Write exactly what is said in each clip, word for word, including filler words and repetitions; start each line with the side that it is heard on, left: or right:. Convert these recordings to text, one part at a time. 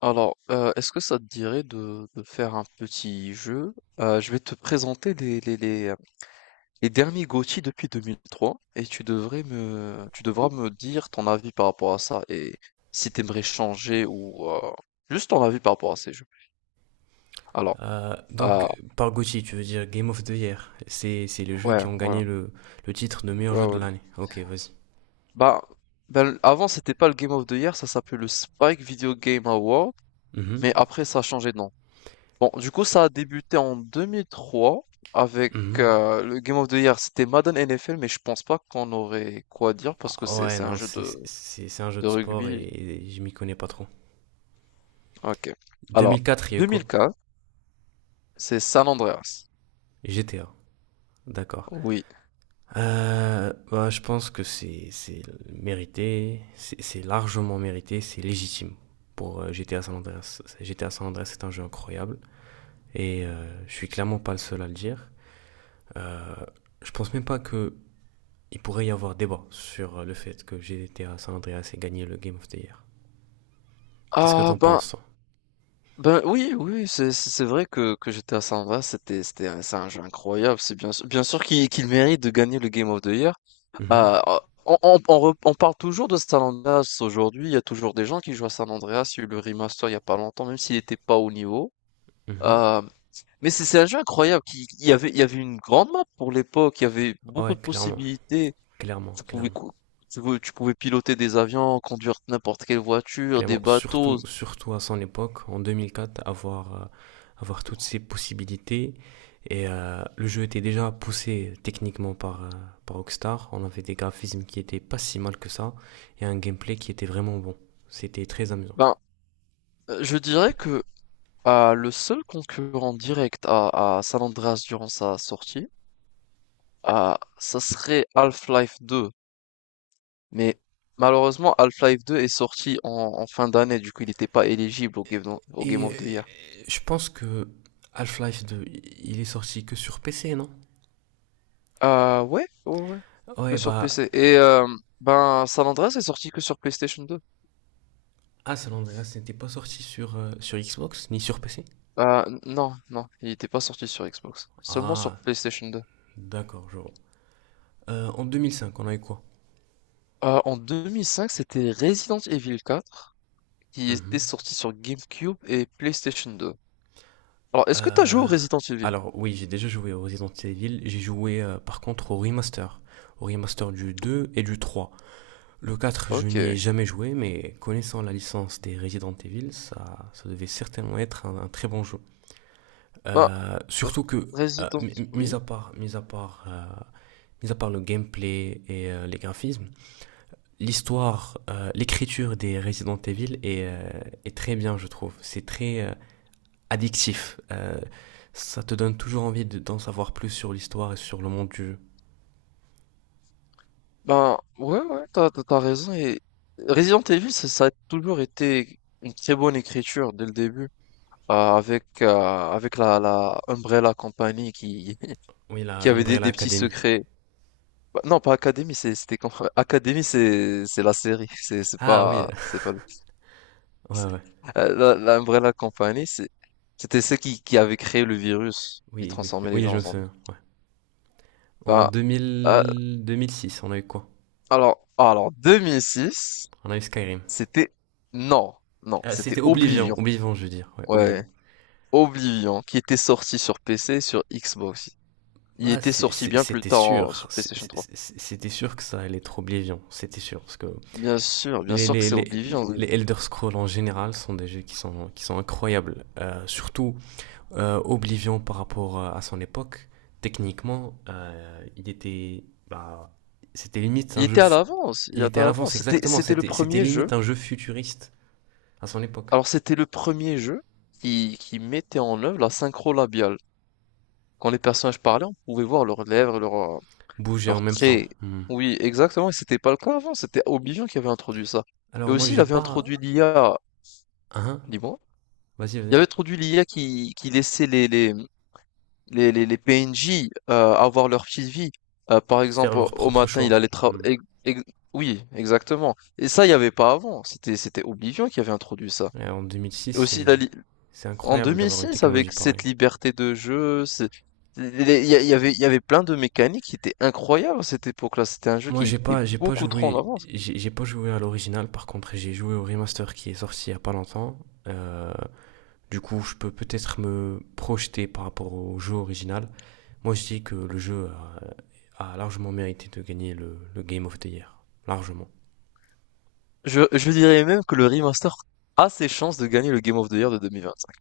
left: Alors, euh, est-ce que ça te dirait de, de faire un petit jeu? Euh, je vais te présenter les, les, les, euh, les derniers GOTY depuis deux mille trois et tu devrais me, tu devras me dire ton avis par rapport à ça et si t'aimerais changer ou euh, juste ton avis par rapport à ces jeux. Alors,
right: Euh,
left: euh,
right: donc, par G O T Y, tu veux dire Game of the Year. C'est, c'est les jeux
left: ouais,
right: qui ont
left: ouais,
right: gagné le, le titre de meilleur
left: ouais,
right: jeu de
left: ouais.
right: l'année. Ok, vas-y.
left: Bah, ben, avant c'était pas le Game of the Year, ça s'appelait le Spike Video Game Award,
right: Mhm,
left: mais après ça a changé de nom. Bon, du coup, ça a débuté en deux mille trois avec
right: mhm.
left: euh, le Game of the Year. C'était Madden N F L, mais je pense pas qu'on aurait quoi dire parce que
right: Ah,
left: c'est
right: ouais,
left: c'est un
right: non,
left: jeu
right: c'est,
left: de,
right: c'est, c'est un jeu
left: de
right: de sport et,
left: rugby.
right: et je m'y connais pas trop.
left: Ok. Alors,
right: deux mille quatre, il y a eu quoi?
left: deux mille quatre, c'est San Andreas.
right: G T A, d'accord.
left: Oui.
right: Euh, bah, je pense que c'est, c'est mérité, c'est, c'est largement mérité, c'est légitime pour euh, G T A San Andreas. G T A San Andreas est un jeu incroyable et euh, je suis clairement pas le seul à le dire. Euh, je pense même pas que il pourrait y avoir débat sur euh, le fait que G T A San Andreas ait gagné le Game of the Year. Qu'est-ce que
left: Ah
right: t'en
left: ben
right: penses, toi?
left: ben oui, oui, oui, c'est c'est c'est vrai que que j'étais à San Andreas. C'était c'était un- c'est un jeu incroyable. C'est bien sûr- bien sûr qu'il qu'il mérite de gagner le Game of the Year.
right: Mhm,
left: Bah, euh, on, on, on rep- on parle toujours de San Andreas aujourd'hui. Il y a toujours des gens qui jouent à San Andreas. Il y a eu le remaster il y a pas longtemps, même s'il n'était pas au niveau.
right: mhm.
left: Euh, mais c'est c'est un jeu incroyable. Qui, il y avait, Il y avait une grande map pour l'époque. Il y avait beaucoup
right: Ouais,
left: de
right: clairement,
left: possibilités.
right: clairement,
left: Tu pouvais,
right: clairement.
left: cou- tu, pouvais tu pouvais piloter des avions, conduire n'importe quelle voiture, des
right: Clairement,
left: bateaux.
right: surtout, surtout à son époque, en deux mille quatre, avoir, euh, avoir toutes ces possibilités. Et euh, le jeu était déjà poussé techniquement par, euh, par Rockstar. On avait des graphismes qui étaient pas si mal que ça et un gameplay qui était vraiment bon. C'était très amusant.
left: Ben, euh, je dirais que euh, le seul concurrent direct à, à San Andreas durant sa sortie, euh, ça serait Half-Life deux. Mais malheureusement, Half-Life deux est sorti en, en fin d'année, du coup il n'était pas éligible au Game, of- au Game
right: Et euh,
left: of the Year.
right: je pense que Half-Life deux, il est sorti que sur P C, non?
left: Ah ouais, ouais, ouais,
right: Ah,
left: que
right: ouais,
left: sur
right: bah,
left: P C. Et euh, ben San Andreas est sorti que sur PlayStation deux.
right: ah, San Andreas n'était pas sorti sur, euh, sur Xbox ni sur P C.
left: Ah non, non, il n'était pas sorti sur Xbox, seulement sur
right: Ah,
left: PlayStation deux.
right: d'accord, je vois. Euh, en deux mille cinq, on avait quoi?
left: Euh, en deux mille cinq, c'était Resident Evil quatre qui était
right: Mhm.
left: sorti sur GameCube et PlayStation deux. Alors, est-ce que t'as joué au
right: Euh,
left: Resident Evil?
right: alors, oui, j'ai déjà joué au Resident Evil. J'ai joué, euh, par contre, au remaster. Au remaster du deux et du trois. Le quatre, je n'y
left: Ok.
right: ai jamais joué, mais connaissant la licence des Resident Evil, ça, ça devait certainement être un, un très bon jeu.
left: Bah,
right: Euh,
left: R-
right: surtout que, euh,
left: Resident...
right: mi- mis à
left: Oui.
right: part, mis à part, euh, mis à part le gameplay et euh, les graphismes, l'histoire, euh, l'écriture des Resident Evil est, euh, est très bien, je trouve. C'est très euh, addictif. Euh, ça te donne toujours envie de- d'en savoir plus sur l'histoire et sur le monde du jeu.
left: Ben ouais, ouais, t'as, t'as t'as raison. Et Resident Evil, ça, ça a toujours été une très bonne écriture dès le début, euh, avec euh, avec la, la Umbrella Company qui
right: Oui,
left: qui
right: la
left: avait des,
right: Umbrella
left: des petits
right: Academy.
left: secrets. Bah, non, pas Academy, c'est c'était quand, Academy, c'est c'est la série, c'est c'est
right: Ah oui,
left: pas c'est pas le.
right: ouais,
left: c'est-
right: ouais.
left: Euh, La, la Umbrella Company, c'est c'était ceux qui qui avaient créé le virus qui
right: Oui, oui,
left: transformait les
right: oui,
left: gens
right: je
left: en
right: me
left: zombies.
right: souviens. Ouais. En
left: Bah, euh,
right: deux mille, deux mille six, on a eu quoi?
left: alors alors deux mille six.
right: On a eu Skyrim.
left: C'était Non, non,
right: Ah,
left: c'était
right: c'était
left: Oblivion.
right: Oblivion, Oblivion, je veux dire. Ouais,
left: Ouais,
right: Oblivion.
left: Oblivion, qui était sorti sur P C et sur Xbox. Il
right: Bah,
left: était
right: c'est-
left: sorti
right: c'est-
left: bien plus
right: c'était
left: tard en-
right: sûr.
left: sur
right: C'est-
left: PlayStation trois.
right: c'est- C'était sûr que ça allait être Oblivion. C'était sûr. Parce que
left: Bien sûr, bien
right: Les,
left: sûr que
right: les,
left: c'est
right: les,
left: Oblivion.
right: les Elder Scrolls en général sont des jeux qui sont, qui sont incroyables. Euh, surtout euh, Oblivion par rapport euh, à son époque. Techniquement, euh, il était. Bah, c'était limite
left: Il
right: un jeu
left: était à
right: fu-
left: l'avance, il
right: Il
left: était
right: était à
left: à
right: l'avance,
left: l'avance. C'était,
right: exactement.
left: c'était le
right: C'était, c'était
left: premier
right: limite
left: jeu.
right: un jeu futuriste à son époque.
left: Alors c'était le premier jeu qui, qui mettait en œuvre la synchro labiale. Quand les personnages parlaient, on pouvait voir leurs lèvres, leurs, euh,
right: Bouger en
left: leurs
right: même temps.
left: traits.
right: Hmm.
left: Oui, exactement. Et c'était pas le cas avant. C'était Oblivion qui avait introduit ça. Et
right: Alors, moi,
left: aussi, il
right: j'ai
left: avait
right: pas.
left: introduit l'I A.
right: Hein?
left: Dis
right: Vas-y,
left: Il
right: vas-y.
left: avait introduit l'I A qui, qui laissait les, les, les, les, les P N J, euh, avoir leur petite vie. Euh, par
right: Faire
left: exemple, au
right: leur
left: au
right: propre
left: matin, il
right: choix.
left: allait
right: Hmm.
left: travailler. Oui, exactement. Et ça, il n'y avait pas avant. C'était, c'était Oblivion qui avait introduit ça.
right: Et en deux mille six,
left: Et aussi,
right: c'est,
left: la, li-
right: c'est
left: en
right: incroyable d'avoir une
left: deux mille six,
right: technologie
left: avec cette
right: pareille.
left: liberté de jeu, c'est- les- il y, a- il y avait, il y avait plein de mécaniques qui étaient incroyables à cette époque-là. C'était un jeu
right: Moi,
left: qui
right: j'ai
left: était
right: pas, j'ai pas
left: beaucoup trop en
right: joué,
left: avance.
right: j'ai j'ai pas joué à l'original. Par contre, j'ai joué au remaster qui est sorti il y a pas longtemps. Euh, du coup, je peux peut-être me projeter par rapport au jeu original. Moi, je dis que le jeu a, a largement mérité de gagner le, le Game of the Year, largement.
left: Je, je dirais même que le remaster a ses chances de gagner le Game of the Year de deux mille vingt-cinq.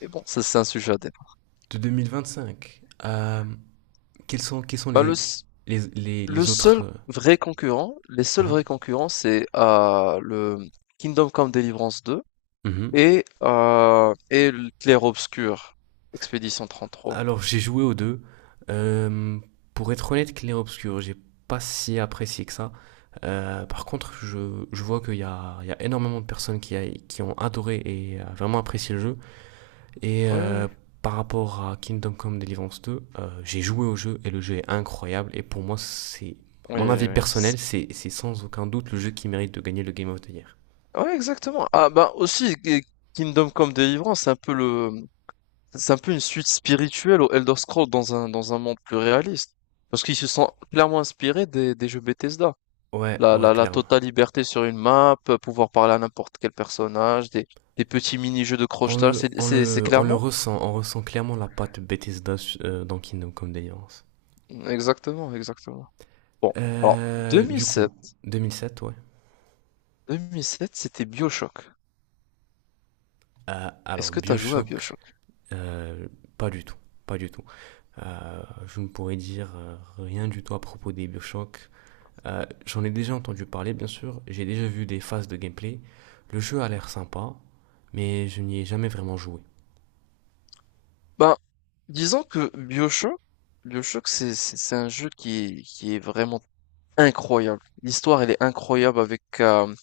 left: Mais bon, ça c'est un sujet à débat.
right: De deux mille vingt-cinq, euh, quels sont, quels sont
left: Bah, le,
right: les, les, les,
left: Le
right: les autres,
left: seul
right: euh,
left: vrai concurrent, les seuls
right: hein?
left: vrais concurrents, c'est euh, le Kingdom Come Deliverance deux
right: Mhm.
left: et, euh, et le Clair Obscur, Expédition trente-trois.
right: Alors, j'ai joué aux deux. Euh, pour être honnête, Clair Obscur, j'ai pas si apprécié que ça. Euh, par contre, je, je vois qu'il y a, il y a énormément de personnes qui, a- qui ont adoré et euh, vraiment apprécié le jeu. Et
left: Oui,
right: euh,
left: oui.
right: par rapport à Kingdom Come Deliverance deux, euh, j'ai joué au jeu et le jeu est incroyable. Et pour moi, c'est
left: Oui,
right: mon avis
left: oui.
right: personnel,
left: c'est-
right: c'est c'est sans aucun doute le jeu qui mérite de gagner le Game of the Year.
left: Ouais, exactement. Ah, bah aussi, et Kingdom Come Deliverance, c'est un peu le, c'est un peu une suite spirituelle au Elder Scrolls dans un, dans un monde plus réaliste. Parce qu'ils se sont clairement inspirés des, des jeux Bethesda.
right: Ouais,
left: la,
right: ouais,
left: la, la
right: clairement.
left: totale liberté sur une map, euh, pouvoir parler à n'importe quel personnage, des, des petits mini-jeux de
right: On
left: crochetage,
right: le,
left: c'est,
right: on
left: c'est, c'est
right: le, on le
left: clairement?
right: ressent, on ressent clairement la patte Bethesda euh, dans Kingdom Come Deliverance.
left: Exactement, exactement. Bon, alors
right: Euh, du coup,
left: deux mille sept,
right: deux mille sept, ouais.
left: deux mille sept, c'était BioShock.
right: Euh, alors,
left: Est-ce que t'as joué à
right: Bioshock,
left: BioShock?
right: euh, pas du tout. Pas du tout. Euh, je ne pourrais dire euh, rien du tout à propos des Bioshock. Euh, J'en ai déjà entendu parler, bien sûr. J'ai déjà vu des phases de gameplay. Le jeu a l'air sympa, mais je n'y ai jamais vraiment joué.
left: Ben, disons que BioShock, BioShock, c'est c'est- c'est un jeu qui est, qui est vraiment incroyable. L'histoire, elle est incroyable avec, euh,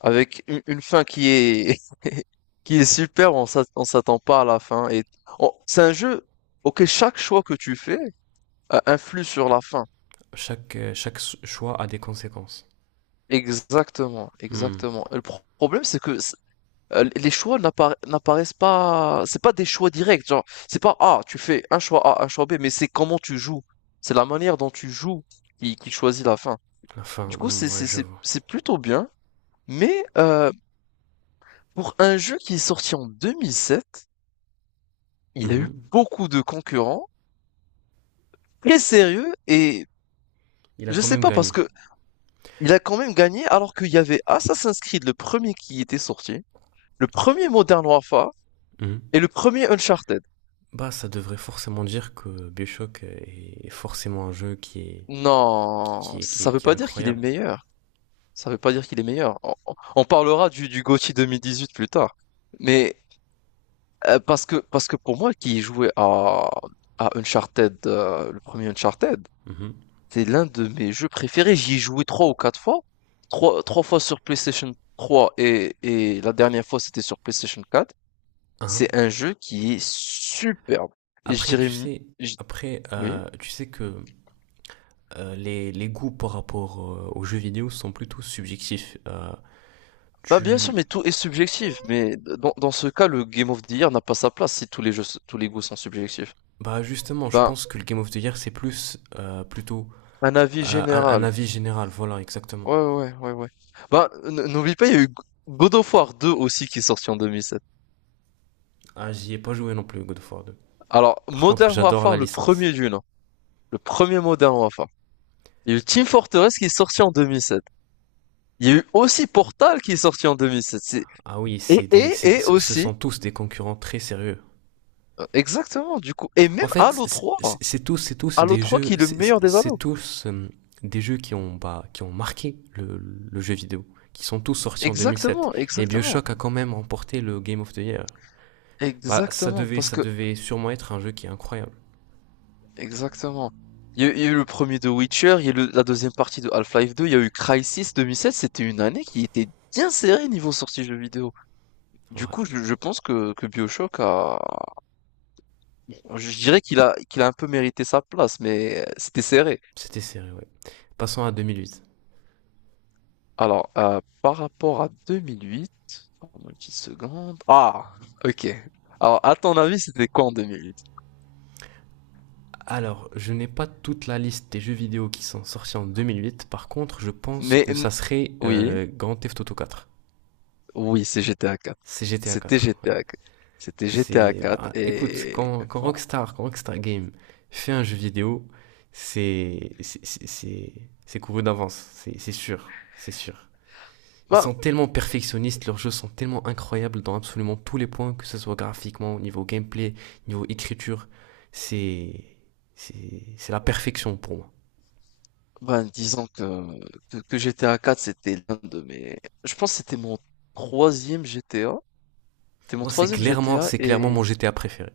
left: Avec une, une fin qui est qui est super, on s'att- on s'attend pas à la fin et on- c'est un jeu auquel chaque choix que tu fais euh, influe sur la fin.
right: Chaque, euh, chaque s- choix a des conséquences.
left: Exactement,
right: Hmm.
left: exactement. Et Le pro- problème c'est que c'est- euh, les choix n'appara- n'apparaissent pas, c'est pas des choix directs, genre c'est pas, ah, tu fais un choix A, un choix B, mais c'est comment tu joues. C'est la manière dont tu joues qui, qui choisit la fin.
right: Enfin,
left: Du coup,
right: hmm,
left: c'est
right: ouais,
left: c'est
right: je
left: c'est
right: vois.
left: c'est plutôt bien, mais euh, pour un jeu qui est sorti en deux mille sept, Il a eu
right: Mhm.
left: beaucoup de concurrents très sérieux et
right: Il a
left: je
right: quand
left: sais
right: même
left: pas parce
right: gagné.
left: que il a quand même gagné alors qu'il y avait Assassin's Creed le premier qui était sorti, le premier Modern Warfare
right: Mhm.
left: et le premier Uncharted.
right: Bah, ça devrait forcément dire que Bioshock est forcément un jeu qui est
left: Non,
right: qui est,
left: ça
right: qui
left: ça
right: est,
left: veut
right: qui est
left: pas dire qu'il est
right: incroyable.
left: meilleur. Ça veut pas dire qu'il est meilleur. On, on- on parlera du, du GOTY deux mille dix-huit plus tard. Mais euh, parce que parce que pour moi qui jouait à à Uncharted, euh, le premier Uncharted,
right: Mhm.
left: c'est l'un de mes jeux préférés, j'y ai joué trois ou quatre fois. Trois, trois fois sur PlayStation trois et, et la dernière fois c'était sur PlayStation quatre.
right: Hein.
left: C'est un jeu qui est superbe. Et je
right: Après,
left: dirais,
right: tu
left: mi-
right: sais,
left: je-
right: après,
left: oui.
right: euh, tu sais que euh, les, les goûts par rapport euh, aux jeux vidéo sont plutôt subjectifs. Euh,
left: Bah bien sûr,
right: tu,
left: mais tout est subjectif. Mais dans, dans ce cas, le Game of the Year n'a pas sa place si tous les jeux, tous les goûts sont subjectifs.
right: Bah, justement, je
left: Ben,
right: pense que le Game of the Year c'est plus euh, plutôt
left: un avis
right: euh, un, un
left: général.
right: avis général. Voilà, exactement.
left: Ouais, ouais, ouais, ouais. Ben, n- n'oublie pas, il y a eu God of War deux aussi qui est sorti en deux mille sept.
right: Ah, j'y ai pas joué non plus God of War deux.
left: Alors,
right: Par contre,
left: Modern
right: j'adore la
left: Warfare, le
right: licence.
left: premier du nom. Le premier Modern Warfare. Il y a eu Team Fortress qui est sorti en deux mille sept. Il y a eu aussi Portal qui est sorti en deux mille sept. C'est-
right: Ah oui, c'est
left: Et,
right: des,
left: et,
right: c'est-
left: et
right: ce
left: aussi,
right: sont tous des concurrents très sérieux.
left: euh, exactement, du coup. Et
right: En
left: même
right: fait,
left: Halo trois.
right: c'est- tous, c'est tous
left: Halo
right: des
left: trois
right: jeux,
left: qui est le meilleur des
right: c'est
left: Halo.
right: tous euh, des jeux qui ont, bah, qui ont marqué le, le jeu vidéo, qui sont tous sortis en deux mille sept.
left: Exactement,
right: Et
left: exactement.
right: BioShock a quand même remporté le Game of the Year. Bah, ça
left: Exactement,
right: devait,
left: parce
right: ça
left: que,
right: devait sûrement être un jeu qui est incroyable.
left: exactement. Il y a, eu il y a eu le premier de Witcher, il y a eu le- la deuxième partie de Half-Life deux, il y a eu Crysis deux mille sept, c'était une année qui était bien serrée niveau sortie jeux vidéo.
right: En
left: Du
right: vrai,
left: coup, je, je pense que, que BioShock a, je dirais qu'il a, qu'il a un peu mérité sa place, mais euh, c'était serré.
right: c'était serré, ouais. Passons à deux mille huit.
left: Alors, heu, par rapport à deux mille huit, donne-moi une petite seconde. Ah! OK. Alors, à ton avis, c'était quoi en deux mille huit?
right: Alors, je n'ai pas toute la liste des jeux vidéo qui sont sortis en deux mille huit. Par contre, je pense
left: Mais
right: que
left: n
right: ça serait
left: Oui,
right: euh, Grand Theft Auto quatre.
left: oui, c'est G T A quatre.
right: C'est G T A
left: C'était
right: quatre, oui.
left: G T A quatre. C'était G T A
right: C'est,
left: quatre
right: bah, écoute,
left: et
right: quand, quand
left: bon,
right: Rockstar, quand Rockstar Game fait un jeu vidéo, c'est, c'est, c'est, c'est- c'est couru d'avance, c'est c'est sûr, c'est sûr. Ils
left: bah,
right: sont tellement perfectionnistes, leurs jeux sont tellement incroyables dans absolument tous les points, que ce soit graphiquement, au niveau gameplay, niveau écriture, c'est, c'est, c'est la perfection pour moi.
left: ben, disons que que que G T A quatre, c'était l'un de mes je pense que c'était mon troisième G T A. C'était mon
right: Moi, c'est
left: troisième
right: clairement,
left: G T A
right: c'est clairement mon
left: et
right: G T A préféré.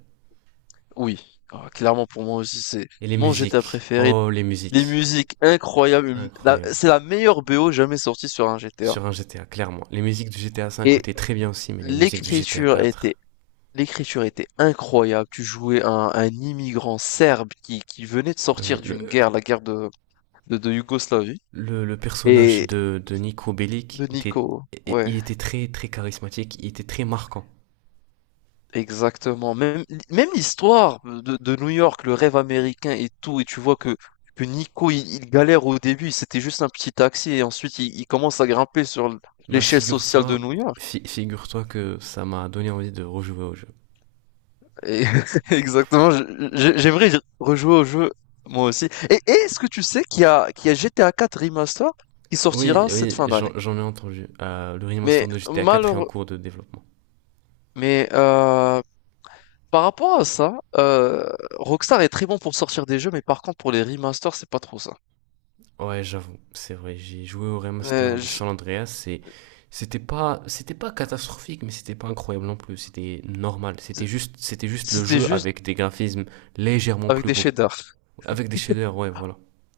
left: oui, ah, clairement pour moi aussi, c'est
right: Et les
left: mon G T A
right: musiques,
left: préféré.
right: oh les
left: Des
right: musiques,
left: musiques incroyables, une- la-
right: incroyable.
left: c'est la meilleure B O jamais sortie sur un G T A.
right: Sur un G T A, clairement. Les musiques du G T A cinq
left: Et
right: étaient très bien aussi, mais les musiques du G T A
left: l'écriture était,
right: quatre.
left: l'écriture était incroyable. Tu jouais un, un immigrant serbe qui, qui venait de
right: Oui,
left: sortir
right: le,
left: d'une guerre, la guerre de, de, de Yougoslavie,
right: le, le personnage
left: et
right: de, de Nico Bellic
left: de
right: était,
left: Nico. Ouais,
right: il était très très charismatique, il était très marquant.
left: exactement. Même, même l'histoire de, de New York, le rêve américain et tout, et tu vois que, que Nico, il, il galère au début, c'était juste un petit taxi, et ensuite il, il commence à grimper sur
right: Bah,
left: l'échelle sociale de
right: figure-toi,
left: New York.
right: fi- figure-toi que ça m'a donné envie de rejouer au jeu.
left: Et exactement, je je j'aimerais y rejouer au jeu, moi aussi. Et et est-ce que tu sais qu'il y a qu'il y a G T A quatre Remaster qui
right: Oui,
left: sortira cette
right: oui,
left: fin d'année?
right: j'en j'en ai entendu. Euh, le remaster
left: Mais
right: de G T A quatre est en
left: malheureux,
right: cours de développement.
left: mais euh, par rapport à ça, euh, Rockstar est très bon pour sortir des jeux, mais par contre pour les remasters, c'est pas trop ça.
right: Ouais, j'avoue, c'est vrai. J'ai joué au remaster
left: Euh,
right: de
left: je-
right: San Andreas et c'était pas, c'était pas catastrophique, mais c'était pas incroyable non plus. C'était normal. C'était juste, c'était juste le
left: C'était
right: jeu
left: juste
right: avec des graphismes légèrement
left: avec
right: plus
left: des
right: beaux.
left: shaders.
right: Avec des shaders, ouais, voilà.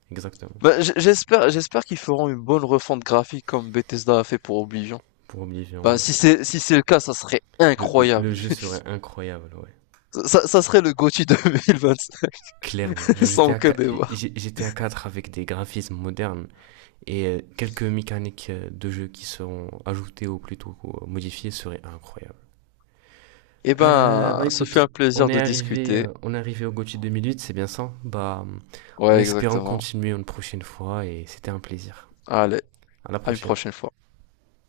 right: Exactement.
left: Bah, j- j'espère j'espère qu'ils feront une bonne refonte graphique comme Bethesda a fait pour Oblivion.
right: Pour Oblivion,
left: Bah,
right: ouais.
left: si c'est si c'est le cas, ça serait
right: Le, le- le
left: incroyable.
right: jeu serait incroyable, ouais.
left: Ça, ça serait le GOTY deux mille vingt-cinq.
right: Clairement.
left: Sans
right: J'étais à
left: aucun
right: quatre
left: débat.
right: avec des graphismes modernes et euh, quelques mécaniques euh, de jeu qui seront ajoutées ou plutôt euh, modifiées seraient incroyables.
left: Eh
right: Euh,
left: ben,
right: bah,
left: ce
right: écoute,
left: fut un
right: on
left: plaisir
right: est
left: de
right: arrivé,
left: discuter.
right: euh, on est arrivé au G O T Y deux mille huit, c'est bien ça? Bah, en
left: Ouais,
right: espérant
left: exactement.
right: continuer une prochaine fois et c'était un plaisir.
left: Allez,
right: À la
left: à une
right: prochaine.
left: prochaine fois.